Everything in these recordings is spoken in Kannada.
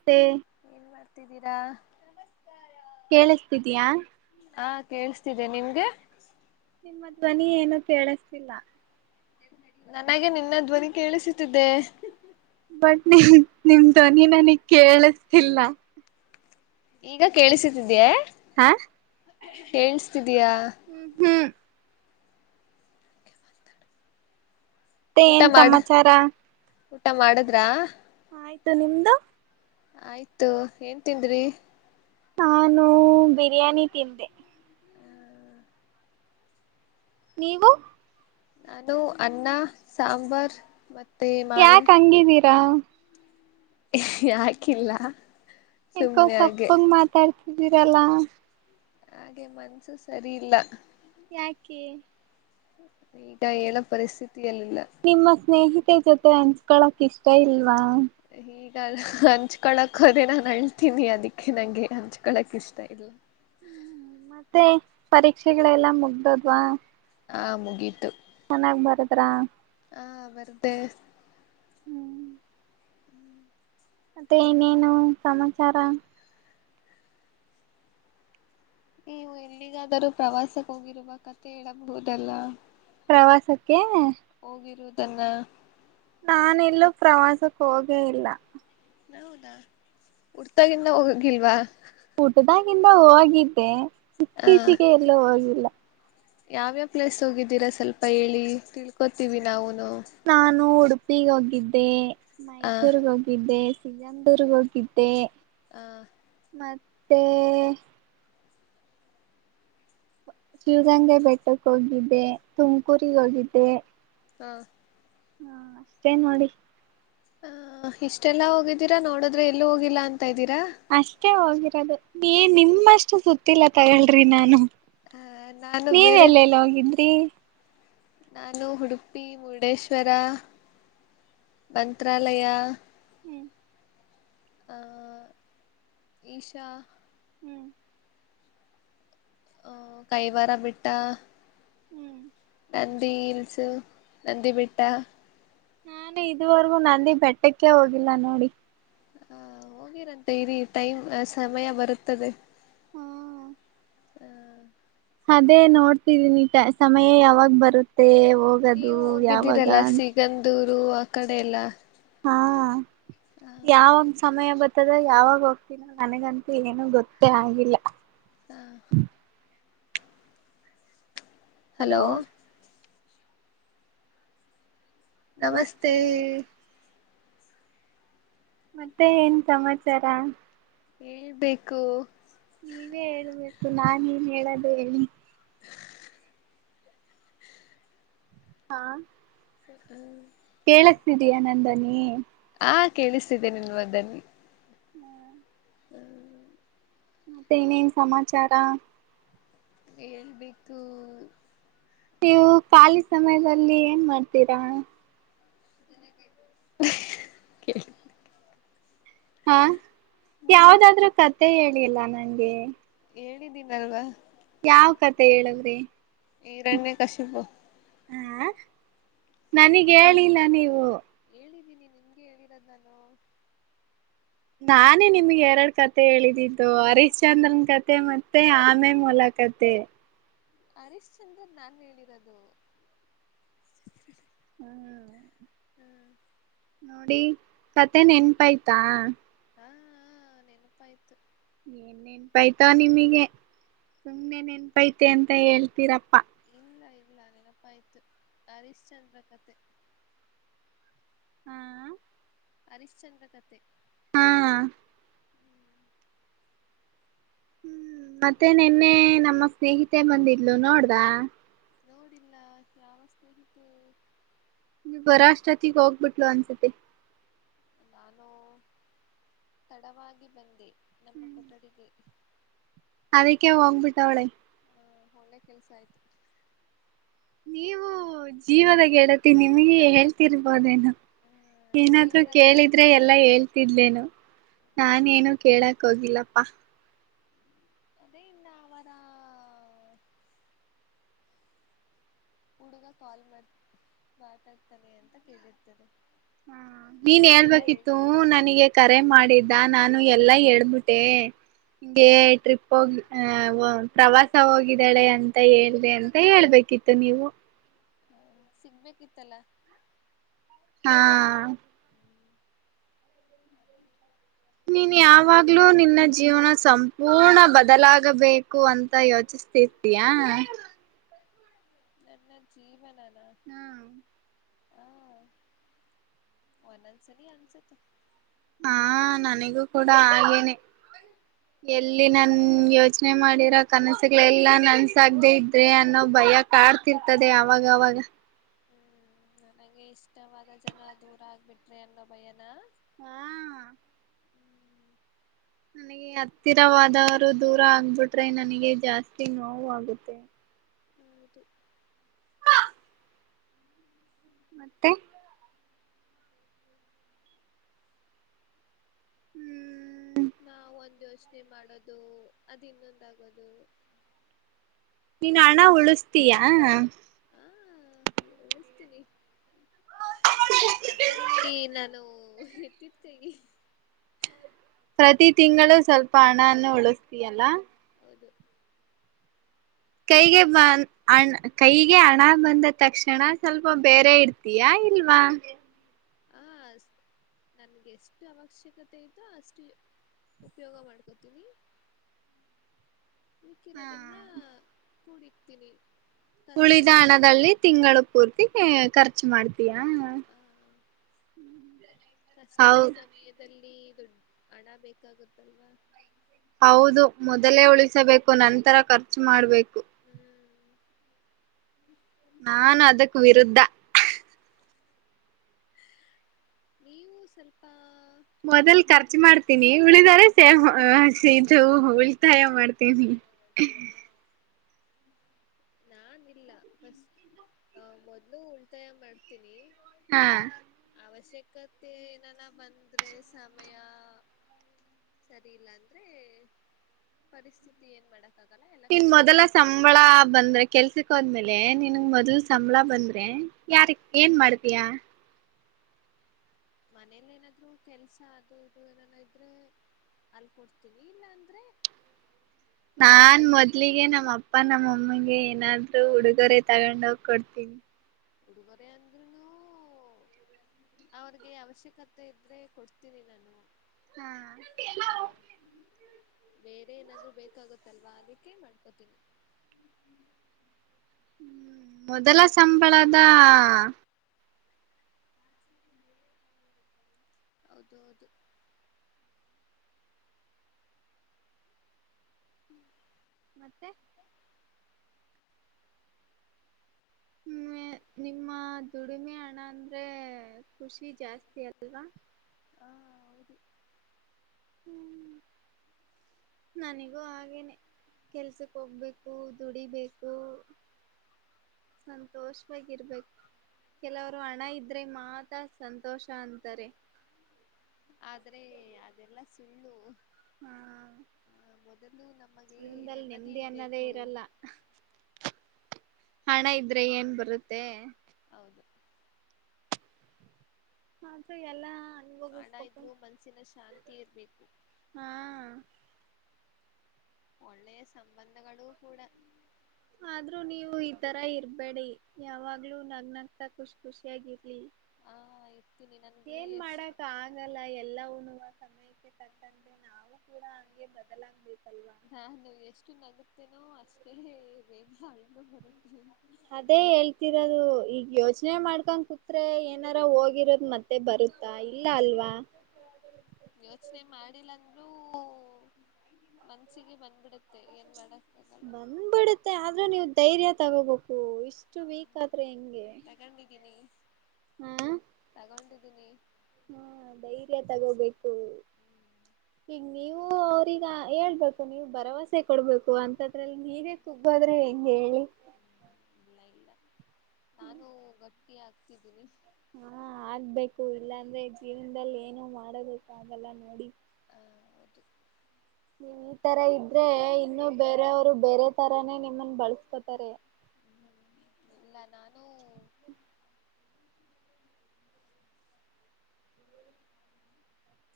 ಮತ್ತೆ ಏನ್ ಮಾಡ್ತಿದ್ದೀರಾ. ಕೇಳಿಸ್ತಿದಿಯಾ. ಕೇಳ್ಸ್ತಿದೆ ನಿಮ್ಗೆ. ನಿಮ್ಮ ಧ್ವನಿ ಏನು ಕೇಳಸ್ತ ಸ್ತಿಲ್ಲಾ ನನಗೆ ನಿನ್ನ ಧ್ವನಿ ಕೇಳಿಸುತ್ತಿದ್ದೆ. ಬಟ್ ನಿಂ ನಿಮ್ದ ನೀ ನನಿಗ್ ಕೇಳಿಸ್ತಿಲ್ಲ. ಈಗ ಕೇಳಿಸಿತ್ತಿದೆಯೇ. ಹಾ ಕೇಳ್ಸ್ತಿದ್ ಉಹೂಂ. ತ್ತೆ ಊಟ ಏನ್ ಮಾಡ ಸಮಾಚಾರ. ಊಟ ಮಾಡದ್ರಾ. ಆಯ್ತು ನಿಮ್ದು. ಆಯ್ತು ಏನ್ ತಿಂದ್ರಿ. ನಾನು ಬಿರಿಯಾನಿ ತಿಂದೆ. ನೀವು. ನಾನು ಅನ್ನ ಸಾಂಬಾರ್ ಮ ಯಾಕ್ ಹಂಗಿದೀರಾ. ಯಾಕಿಲ್ಲ. ಏಕೋ ಸುಮ್ನೆ ಹಾಗೆ ಸಪ್ಪಗ್ ಮಾತಾಡ್ ಡ್ತಿದಿರಲ್ಲ. ಹಾಗೆ ಮನ್ಸು ಸರಿ ಇಲ್ಲ. ಯಾಕೆ. ಈಗಾ ಹೇಳೋ ಪರಿಸ್ಥಿತ್ ನಿಮ್ಮ ಸ್ನೇಹಿತೆ ಜೊತ್ ತೆ ಹಂಚ್ಕೊಳಕ್ ಇಷ್ಟ ಇಲ್ವಾ. ಈಗ ಅಲ್ ಹಂಚ್ಕೊಳಕ್ ಹೋದ್ರೆ ನಾನ್ ಅಳ್ತೀನಿ ಅದಿಕ್ಕೆ ನಂಗೆ ಹಂಚ್ಕೊಳಕ್ ಇಷ್ಟ ಇಲ್ಲ. ಹ್ಮ್ ಮತ್ತೆ ಪರೀಕ್ಷೆಗಳೆಲ್ಲ ಮುಗ್ದೋದ್ವಾ. ಆ ಮುಗೀತು. ಚೆನ್ನಾಗ್ ಬರದ್ರಾ. ಹಾ ಬರ್ದೇ. ಹ್ಮ್ ಮತ್ತೆ ಇನ್ನೇನು ಸಮಾಚಾರ. ನೀವು ಎಲ್ಲಿಗಾದರೂ ಪ್ರವಾಸಕ್ಕೋಗಿರುವ ಕಥೆ ಹೇಳಬಹುದಲ್ಲ. ಪ್ರವಾಸಕ್ಕೆ ದನ್ನ ನಾನೆಲ್ಲೂ ಪ್ರವಾಸಕ್ ಹೋಗೇ ಇಲ್ಲ. ಹೌದಾ ಹುಟ್ತಾಗಿಂದ ಹೋಗಂಗಿಲ್ವಾ. ಇಲ್ಲಾ ಓಗಿದ್ದೆ. ಇತ್ತೀಚಿಗೆ ಎಲ್ಲೂ ಓಗಿಲ್ಲ. ಯಾವ್ಯಾವ್ ಪ್ಲೇಸ್ ಹೋಗಿದ್ದೀರಾ ಸ್ವಲ್ಪ ಹೇಳಿ ತಿಳ್ಕೋತೀವಿ ನಾವುನ್ ನಾನು ಉಡು ಪೀಗ್ ಹೋಗಿದ್ದೆ. ಆ ಮೈಸೂರ್ಗ್ ಹೋಗಿದ್ದೆ. ಸಿಗಂದೂರ್ಗ್ ಹೋಗಿದ್ದೆ. ಹಾ. ಮತ್ತೆ ಶಿವಗಂಗೆ ಬೆಟ್ಟಕ್ಕೆ ಹೋಗಿದ್ದೆ ತುಮಕೂರಿಗ ಹೋಗಿದ್ದೆ. ಹಾ. ಹಾ ಅಷ್ಟೇ ನೋಡಿ. ಹ ಇಷ್ಟೆಲ್ಲಾ ಹೋಗಿದ್ದೀರಾ ನೋಡದ್ರೆ ಎಲ್ಲೂ ಹೋಗಿಲ್ಲಾ ಅಂತ್ ತಾ ಇದ್ದೀರಾ. ಟೆ ಹೋಗಿರೋದು ನೀ ನಿಮ್ಮಷ್ಟು ಸುತ್ತಿಲ್ಲ ತಗಳ್ರಿ ನಾನು. ಆ ನಾನು ನೀವ ಬೇರೆ ಎಲ್ಲಲ್ ಹೋಗಿದ್ರಿ. ನಾನು ಉಡುಪಿ, ಮುರುಡೇಶ್ವರ, ಮಂತ್ರಾಲಯ. ಹ್ಮ್. ಆ ಈಶಾ ಹ್ಮ್ ಅ ಕೈವಾರ ಬೆಟ್ಟಾ. ಹ್ಮ್. ನಂದಿ ಹಿಲ್ಸ್ ನಂದಿ ಬೆಟ್ಟ. ನಾನು ಇದುವರೆಗೂ ನಂದಿ ಬೆಟ್ಟಕ್ಕೆ ಹೋಗಿಲ್ಲ ನೋಡಿ. ಹಾ ಹೋಗಿರಂತೆ ಇರಿ ಟೈಮ್ ಸಮಯ ಬರುತ್ತದೆ. ಹಾ. ಹ. ಅದೇ ನೋಡ್ತಿದೀನಿ ಟ ಸಮಯ ಯಾವಾಗ ಬರುತ್ತೆ. ಹೋಗದು ನೀವು ಯಾವಾಗ ಹೋಗಿದ್ದೀರಲ್ಲ ಅಂತ ಸಿಗಂದೂರ್ ರು ಆ ಕಡೆ ಎಲ್ಲ. ಹಾ. ಯಾವ ಒಂದ್ ಸಮಯ ಬತ್ ತದ್ದೋ ಯಾವಾಗ ಹೋಗ್ತೀನೋ ನನಗಂತೂ ಏನೂ ಗೊತ್ತೇ ಆಗಿಲ್ಲ. ಹಾ. ಹಲೋ. ನಮಸ್ತೆ. ಮತ್ತೆ ಏನ್ ಸಮಾಚಾರ. ಹೇಳ್ಬೇಕು. ನೀವೇ ಹೇಳ್ಬೇಕು ನಾನ ಎನ್ ಹೇಳದ. ಎಲ್ಲಿ. ಹಾ. ಹಹ್ಮ್ [inaudible] ಕೇಳಿಸ್ತಾ ಇದ್ದೀಯಾ, ನನ್ ಧ್ವನಿ. ಕೇಳಿಸ್ತಿದ್ದೇ ನಿನ್ ಒಧ್ವನಿ. [inaudible] ಹ್. ಮತ್ತೆ ಇನೇನ್ ಸಮಾಚಾರ. ಹೇಳ್ಬೇಕು. ನೀವು ಖಾಲಿ ಸಮಯದಲ್ಲಿ ಏನ್ ಮಾಡ್ತೀರ. [unintelligible] ಹಾ. ಯಾವ್ದಾದ್ರೂ ಕತೆ ಹೇಳಿಲ್ಲ ನಂಗೆ. ಹೇಳಿದ್ದೀನಲ್ವಾ. ಯಾವ ಕಥೆ ಹೇಳದ್ರಿ ಈರಣ್ಯ ಹ. ನನ್ಗೆ ಹೇಳಿಲ್ಲಾ ಹೇಳಿದ್ದೀನಿ. ನಿಮ್ಗೆ ಹೇಳಿರೋದ ನಾನು. [inaudible] ನಾನೇ ನಿಮ್ಗೆ ಎರಡು ಕಥೆ ಹೇಳಿದಿದ್ದು ನೀವು ಹರಿಶ್ಚಂದ್ರನ್ ಕಥೆ ಮತ್ತೆ ಆಮೆ ಮೊಲ ಕಥೆ. ಹರೀಶ್ಚಂದ್ರನ್ ನನ್ ಹೇಳಿರೋದು. [inaudible] ಹ್ಮ್. ನೋಡಿ ಕಥೆ ನೆನಪು ಆಯ್ತಾ. ಹ ಹಾ ನೆನಪ ಆಯ್ತು. [inaudible] ಬೈತಾ ನಿಮಗೆ ಏನ್ ನೆನಪೈತೆ ನಿಮಗೆ ಸುಮ್ನೆ ನೆನಪಾತೆ ಅಂತ ಹೇಳ್ತೀರಪ್ಪಾ. ಇಲ್ಲ ಇಲ್ಲ ನೆನಪ ಆಯ್ತು ಹರಿಶ್ಚಂದ್ರ ಕಥೆ. ಹಾ. ಹರಿಶ್ಚಂದ್ರ ಕಥೆ. ಹಾ. ಮತ್ತೆ ನೆನ್ನೆ ನಮ್ಮ ಸ್ನೇಹಿತೆ ಬಂದಿದ್ಲು ನೋಡ್ದ. ನೋಡಿಲ್ಲ ಯಾವ ಸ್ನೇಹಿತರು. [inaudible] ನೀವ್ ಬರೋ ಅಷ್ಟೊತ್ತಿಗೆ ಹೋಗ್ಬಿಟ್ಲು ಅನ್ಸುತ್ತೆ. ನಾನು ತಡವಾಗಿ ಬಂದೆ. [inaudible] ನಮ್ಮ. [unintelligible] ಅದಕ್ಕೆ ಹೋಗ್ಬಿಟ್ಟವ್ಳೆ. ಹ್ಮ್ ಒಳ್ಳೆ ಕೆಲ್ಸ ಆಯ್ತು. [inaudible] ನೀವು ಜೀವದ ಗೆಳತಿ ನಿಮಗೆ ಹೇಳ್ತಿರ್ಬೋದೇನೊ. ಹ ಏನಾದೂ ಜೀವನ ಗೆಳತಿ ಕೇಳಿದ್ರೆ ಎಲ್ಲಾ ಹೇಳ್ತಿದ್ಲೇನು ನಾನ ಏನು ಕೇಳಲ್ಲ. ಹೋಗಿಲ್ಲಪ್ಪಾ. [unintelligible] ಇಲ್ಲ ಅವರಾ. ಹುಡುಗ ಕಾಲ್ ಮಾಡ ಮಾತಾಡ್ತಾನೆ ಅಂತ ಕೇಳಿರ್ತದೆ. ಹ ನೀನ್ ಹೇಳ್ಬೇಕಿತ್ತು ಅಷ್ಟೆ ನನಗೆ ಕರೆ ಮಾಡಿದ್ದ ನಾನು. ಎಲ್ಲಾ ಎಡ್ಬಿಟ್ಟೆ. ಹಿಂಗೆ ಟ್ರಿಪ್ ಹೋಗಿ ಪ್ರವಾಸ ಹೋಗಿದ್ದಾಳೆ ಅಂತ ಹೇಳಿ. [unintelligible] ಹೇಳ್ಬೇಕಿತ್ತು ನೀವು. ಸಿಗ್ಬೇಕಿತ್ತಲ್ಲ. ಹಾ. ನೀನ್ ಯಾವಾಗ್ಲೂ ನಿನ್ನ ಜೀವನ ಸಂಪೂರ್ಣ ಬದಲಾಗಬೇಕು ಅಂತ ಯೋಚಿಸತಿರ್ತೀಯ. ನನ್ನ ಜೀವನ. ಹ್ಮ್. ಹಾ ಒಂದೊಂದು ಸಲ ಅನ್ಸುತ್ತೆ. ಹಾ ನನಗೂ ಕೂಡ ಹಾಗೇನೆ ಎಲ್ಲಿ ನನ್ ಯೋಚನೆ ಮಾಡಿರೋ ಕನಸುಗಳೆಲ್ಲಾ ನನ್ಸ ಆಾಗದೆೇ ಇದ್ರೆ ಅನ್ನೋ ಭಯ ಕಾಡ್ತಿರ್ತದೆ ಅವಾಗವಾಗ. ಹ್ಮ್ ನನಗೆ ಇಷ್ಟವಾದ ಜನ ದೂರ ಆಗ್ಬಿಟ್ರಿ ಅನ್ನೋ ಭಯನ. ಹಾ. ನನಗೆ ಹತ್ತಿರವಾದವರು ದೂರ ಆಗ್ಬಿಟ್ರೆ ನನಗೆ ಜಾಸ್ತಿ ನೋವು ಆಗುತ್ತೆ. [inaudible] ಮತ್ತೆ. ಹ್ಮ್. ನಾವ ಒಂದ್ ಯೋಚನೆ ಮಾಡೋದು ಅದು ಇನ್ನೊಂದಾಗೋದು. ನೀನ್ ಹಣ ಉಳಿಸತೀಯಾ. ಹಾ ಉಳಿಸ್ತೀನಿ. ಅದ್ರಲ್ಲಿ ನಾನು. ಎತ್ತಿದ ಕೈ. ಪ್ರತಿ ತಿಂಗಳು ಸ್ವಲ್ಪ ಹಣನ್ನ ಉಳಸ್ತಿಯಲ್ಲ. ಹೌದು. ಕೈಗೆ ಬಂದ ಹಣ ಕೈಗೆ ಹಣ ಬಂದ ತಕ್ಷಣ ಸ್ವಲ್ಪ ಬೇರೆ ಇಡ್ತೀಯಾ ಇಲ್ವಾ. ಹ ನನ್ಗೆ ಎಷ್ಟು ಅವಶ್ಯಕತೆ ಇತೋ ಅಷ್ಟು ಉಪಯೋಗ ಮಾಡ್ಕೋತೀನಿ. ಮಿಕ್ಕಿರದನ್ನ. ಹಾ ಕೂಡಿಡ್ತೀನಿ. ಉಳಿದ ಕಷ್ಟದ ಹಣದಲ್ಲಿ ತಿಂಗಳು ಪೂರ್ತಿ. ಖರ್ಚು ಮಾಡ್ತೀಯಾ. ಆ ಹೌ ಕಷ್ಟದ ಸಮಯದಲ್ಲಿ. ದುಡ್ ಹಣ ಬೇಕಾಗತ್ತಲ್ವಾ. ಹೌದು ಮೊದಲೇ ಉಳಿಸಬೇಕು ನಂತರ ಖರ್ಚು ಮಾಡ್ಬೇಕು. ಹ್ಮ್ ನಾನು ಅದಕ್ಕೂ ವಿರುದ್ಧ. ನೀವು ಸ್ವಲ್ಪ. ಮೊದಲ್ ಖರ್ಚು ಮಾಡ್ತೀನಿ ಉಳಿದಾರೆ ಸೇ ಇದು ಉ ಸಹಾಯ ಮಾಡ್ತೀನಿ. ನಾನ ಇಲ್ಲಸ್ ಮೊದ್ಲು ಉಲ್ತಾಯ ಮಾಡ್ತೀನಿ. ಹಾ. ಅವಶ್ಯಕತೆ ಏನಾನ ಬಂದ್ರೆ ಸಮಯ ಸರಿ ಇಲ್ಲ ಅಂದ್ರೆ. ಪರಿಸ್ಥಿತಿ ಏನ್ ಮಾಡಡ ಇನ್ ಮೊದಲ ಸಂಬಳ ಬಂದ್ರೆ ಕೆಲ್ಸ ದ್ಮೇಲೆ ನಿನ್ಗ್ ಮೊದ್ಲ್ ಸಂಬಳ ಬಂದ್ರೆ ಹಾ ಯಾರ್ ಏನ್ ಮಾಡ್ತಯಾ. ಮನೇಲಿ ಏನಾದ್ರು ಕೆಲ್ಸ ಅದು ಇದು ಏನನ ಇದ್ರೆ ಅಲ್ ಕೊಡ್ತೀನಿ ಇಲ್ಲ ಅಂದ್ರೆ. ನಾನ್ ಮೊದ್ಲಿಗೆ ನಮ್ಮ ಅಪ್ಪ ನಮ್ಮಮ್ಮಗೆ. ಏನಾದ್ರು ಉಡುಗೊರೆ ತಗೊಂಡೋಗ್ ಕೊಡ್ತೀನಿ. ಉಡುಗೊರೆ ಅಂದ್ರು ಅವ್ರಿಗೆ ಅವಶ್ಯಕತೆ ಇದ್ರೆ ಕೊಡ್ತೀನಿ ನಾನು. ಹಾ. ಹ ಬೇರೆ ಏನಾದ್ರು ಬೇಕಾಗತ್ತಲ್ವಾ ಅದಕ್ಕೆೇ ಮಾಡ್ಕೋತೀನಿ. ಹ್ಮ್ ಮೊದಲ ಸಂಬಳದ. ಹೌದೌದು. ಹ್ಮ್. ಮತ್ತೆ. ಹ್ಮ ನಿಮ್ಮ ದುಡಿಮೆ ಹಣ ಅಂದ್ರೆ ಖುಷಿ ಜಾಸ್ತಿ ಅಲ್ವಾ. ಹ ಹೌದು ಹ್ಮ್. ನನಿಗೂ ಹಾಗೇನೆ ಕೆಲ್ಸಕ್ ಹೋಗ್ಬೇಕು ದುಡಿಬೇಕು ಸಂತೋಷವಾಗಿರ್ಬೇಕು ಕೆಲವರು ಹಣ ಇದ್ರೆ ಮಾತ್ರ ಸಂತೋಷ ಅಂತಾರೆ. ಆದ್ರೆ ಅದೆಲ್ಲ ಸು ಹಾ ಮೊದಲು ನಮಗೆ ಜೀವನದಲ್ಲಿ ನೆಮ್ಮದಿ ಅನ್ನೋದೇ ಇರಬೇಕು ಇರಲ್ಲ. ಹಣ ಇದ್ರೆ ಏನ್ ಬರುತ್ತೆ. ಹೌದು. ಆದ್ರೂ ಎಲ್ಲಾ. ಹಣ ಇದ್ರು ಮನಸ್ಸಿನ ಶಾಂತಿ ಇರಬೇಕು ಹಾ. ಒಳ್ಳೆಯ ಸಂಬಂಧಗಳು ಕೂಡ. ಆದ್ರೂ ನೀವು ಈ ತರ ಇರ್ಬೇಡಿ ಯಾವಾಗ್ಲೂ ನಗ್ ನಗ್ತಾ ಖುಷಿ ಖುಷಿಯಾಗಿರಿ. ಹಾ ಇರ್ತೀನಿ ನನ್ಗೆ ಏನ್ ಎಷ್ಟು ಮಾಡಕ ಆಗಲ್ಲ ಎಲ್ಲವುಣುವ. ಸಮಯಕ್ಕೆೆ ತಕ್ಕಂತೆ ನಾವು ಕೂಡ ಹಂಗೆ ಬದಲಾಗ್ಬೇಕಲ್ಲ. ನಾ ಎಷ್ಟು ನಗತ್ತೇನೋ ಅಷ್ಟೇ ಬೇಗ. ಬರುತ್ತೆ ಅದೇ ಹೇಳ್ತಿರೋದು ಈಗ ಯೋಚನೆ ಮಾಡ್ಕೊಂಡ್ ಕೂತ್ರೆ ಏನಾರ ಹೋಗಿರೋದ ಮತ್ತೆ ಬರುತ್ತಾ ಇಲ್ಲ ಅಲ್ವಾ. ಮಾಡಿಲ್ಲಂದ್ರೂ. ಮ್ಯಾನ್ಸಿಗೆ ಬಂದ್ಬಿಡುತ್ತೆ ಏನ್ ಮಾಡದು. ಬಂದ್ಬಡತ್ತೆ ಆದ್ರೂ ನೀವ್ ಧೈರ್ಯ ತಗೋಬೇಕು ಇಸ್ಟ್. ಎಷ್ಟು ಹ ವೀಕ್ ಆದ್ರೆ ಹೆಂಗೆ. ತಗೊಂಡಿದ್ದ [inaudible] ಹ್ಮ ಧೈರ್ಯ ತಗೋಬೇಕು ಈಗ ನೀವು ಅವ್ರಗ ಹೇಳ್ಬೇಕು ನೀವು ಭರವಸೆ ಕೊಡ್ಬೇಕು ಅಂತದ್ರಲ್ಲಿ ನೀವೇ ಕುುಗ್ಗದ್ರೆ ಹೆಂಗ ಹೇಳಿ ಇಲ್ಲ ಇಲ್ಲ ನಾನು ಗಟ್ಟಿ ಆ ತಿದ್ದೀನಿ ಹಾ ಆಗ್ಬೇಕು ಇಲ್ಲಾ ಅಂದ್ರೆ ಜೀವನದಲ್ಲಿ ಏನ ಮಾಡೋಕೆ ಆಗಲ್ಲ ನೋಡಿ ಆ ಹೌದು ನೀನ್ ಈ ತರ ಇದ್ರೆ ಇನ್ನು ಬೇರೆಯವರು ಬೇರೆ ತರಾನೇ ನಿಮ್ಮನ್ ಬಳಸ್ಕೊತಾರೆ ಇಲ್ಲ ನಾನು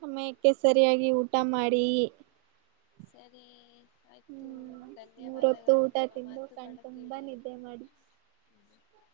ಸಮಯಕ್ಕೆ ಸರಿಯಾಗಿ ಊಟ ಮಾಡಿ ಸರಿ ಆಯ್ತು ಹ್ಮ್ ಮೂರೊತ್ತು ಧನ್ಯವಾದಗಳು ಊಟ ನಿಮ್ಮ ತಿಂದು ಕಣ್ ಮಾತುಗಳು ತುಂಬಾ ಕೇಳಿ ನಿದ್ದೆ ಮಾಡಿ ಹ್ಮ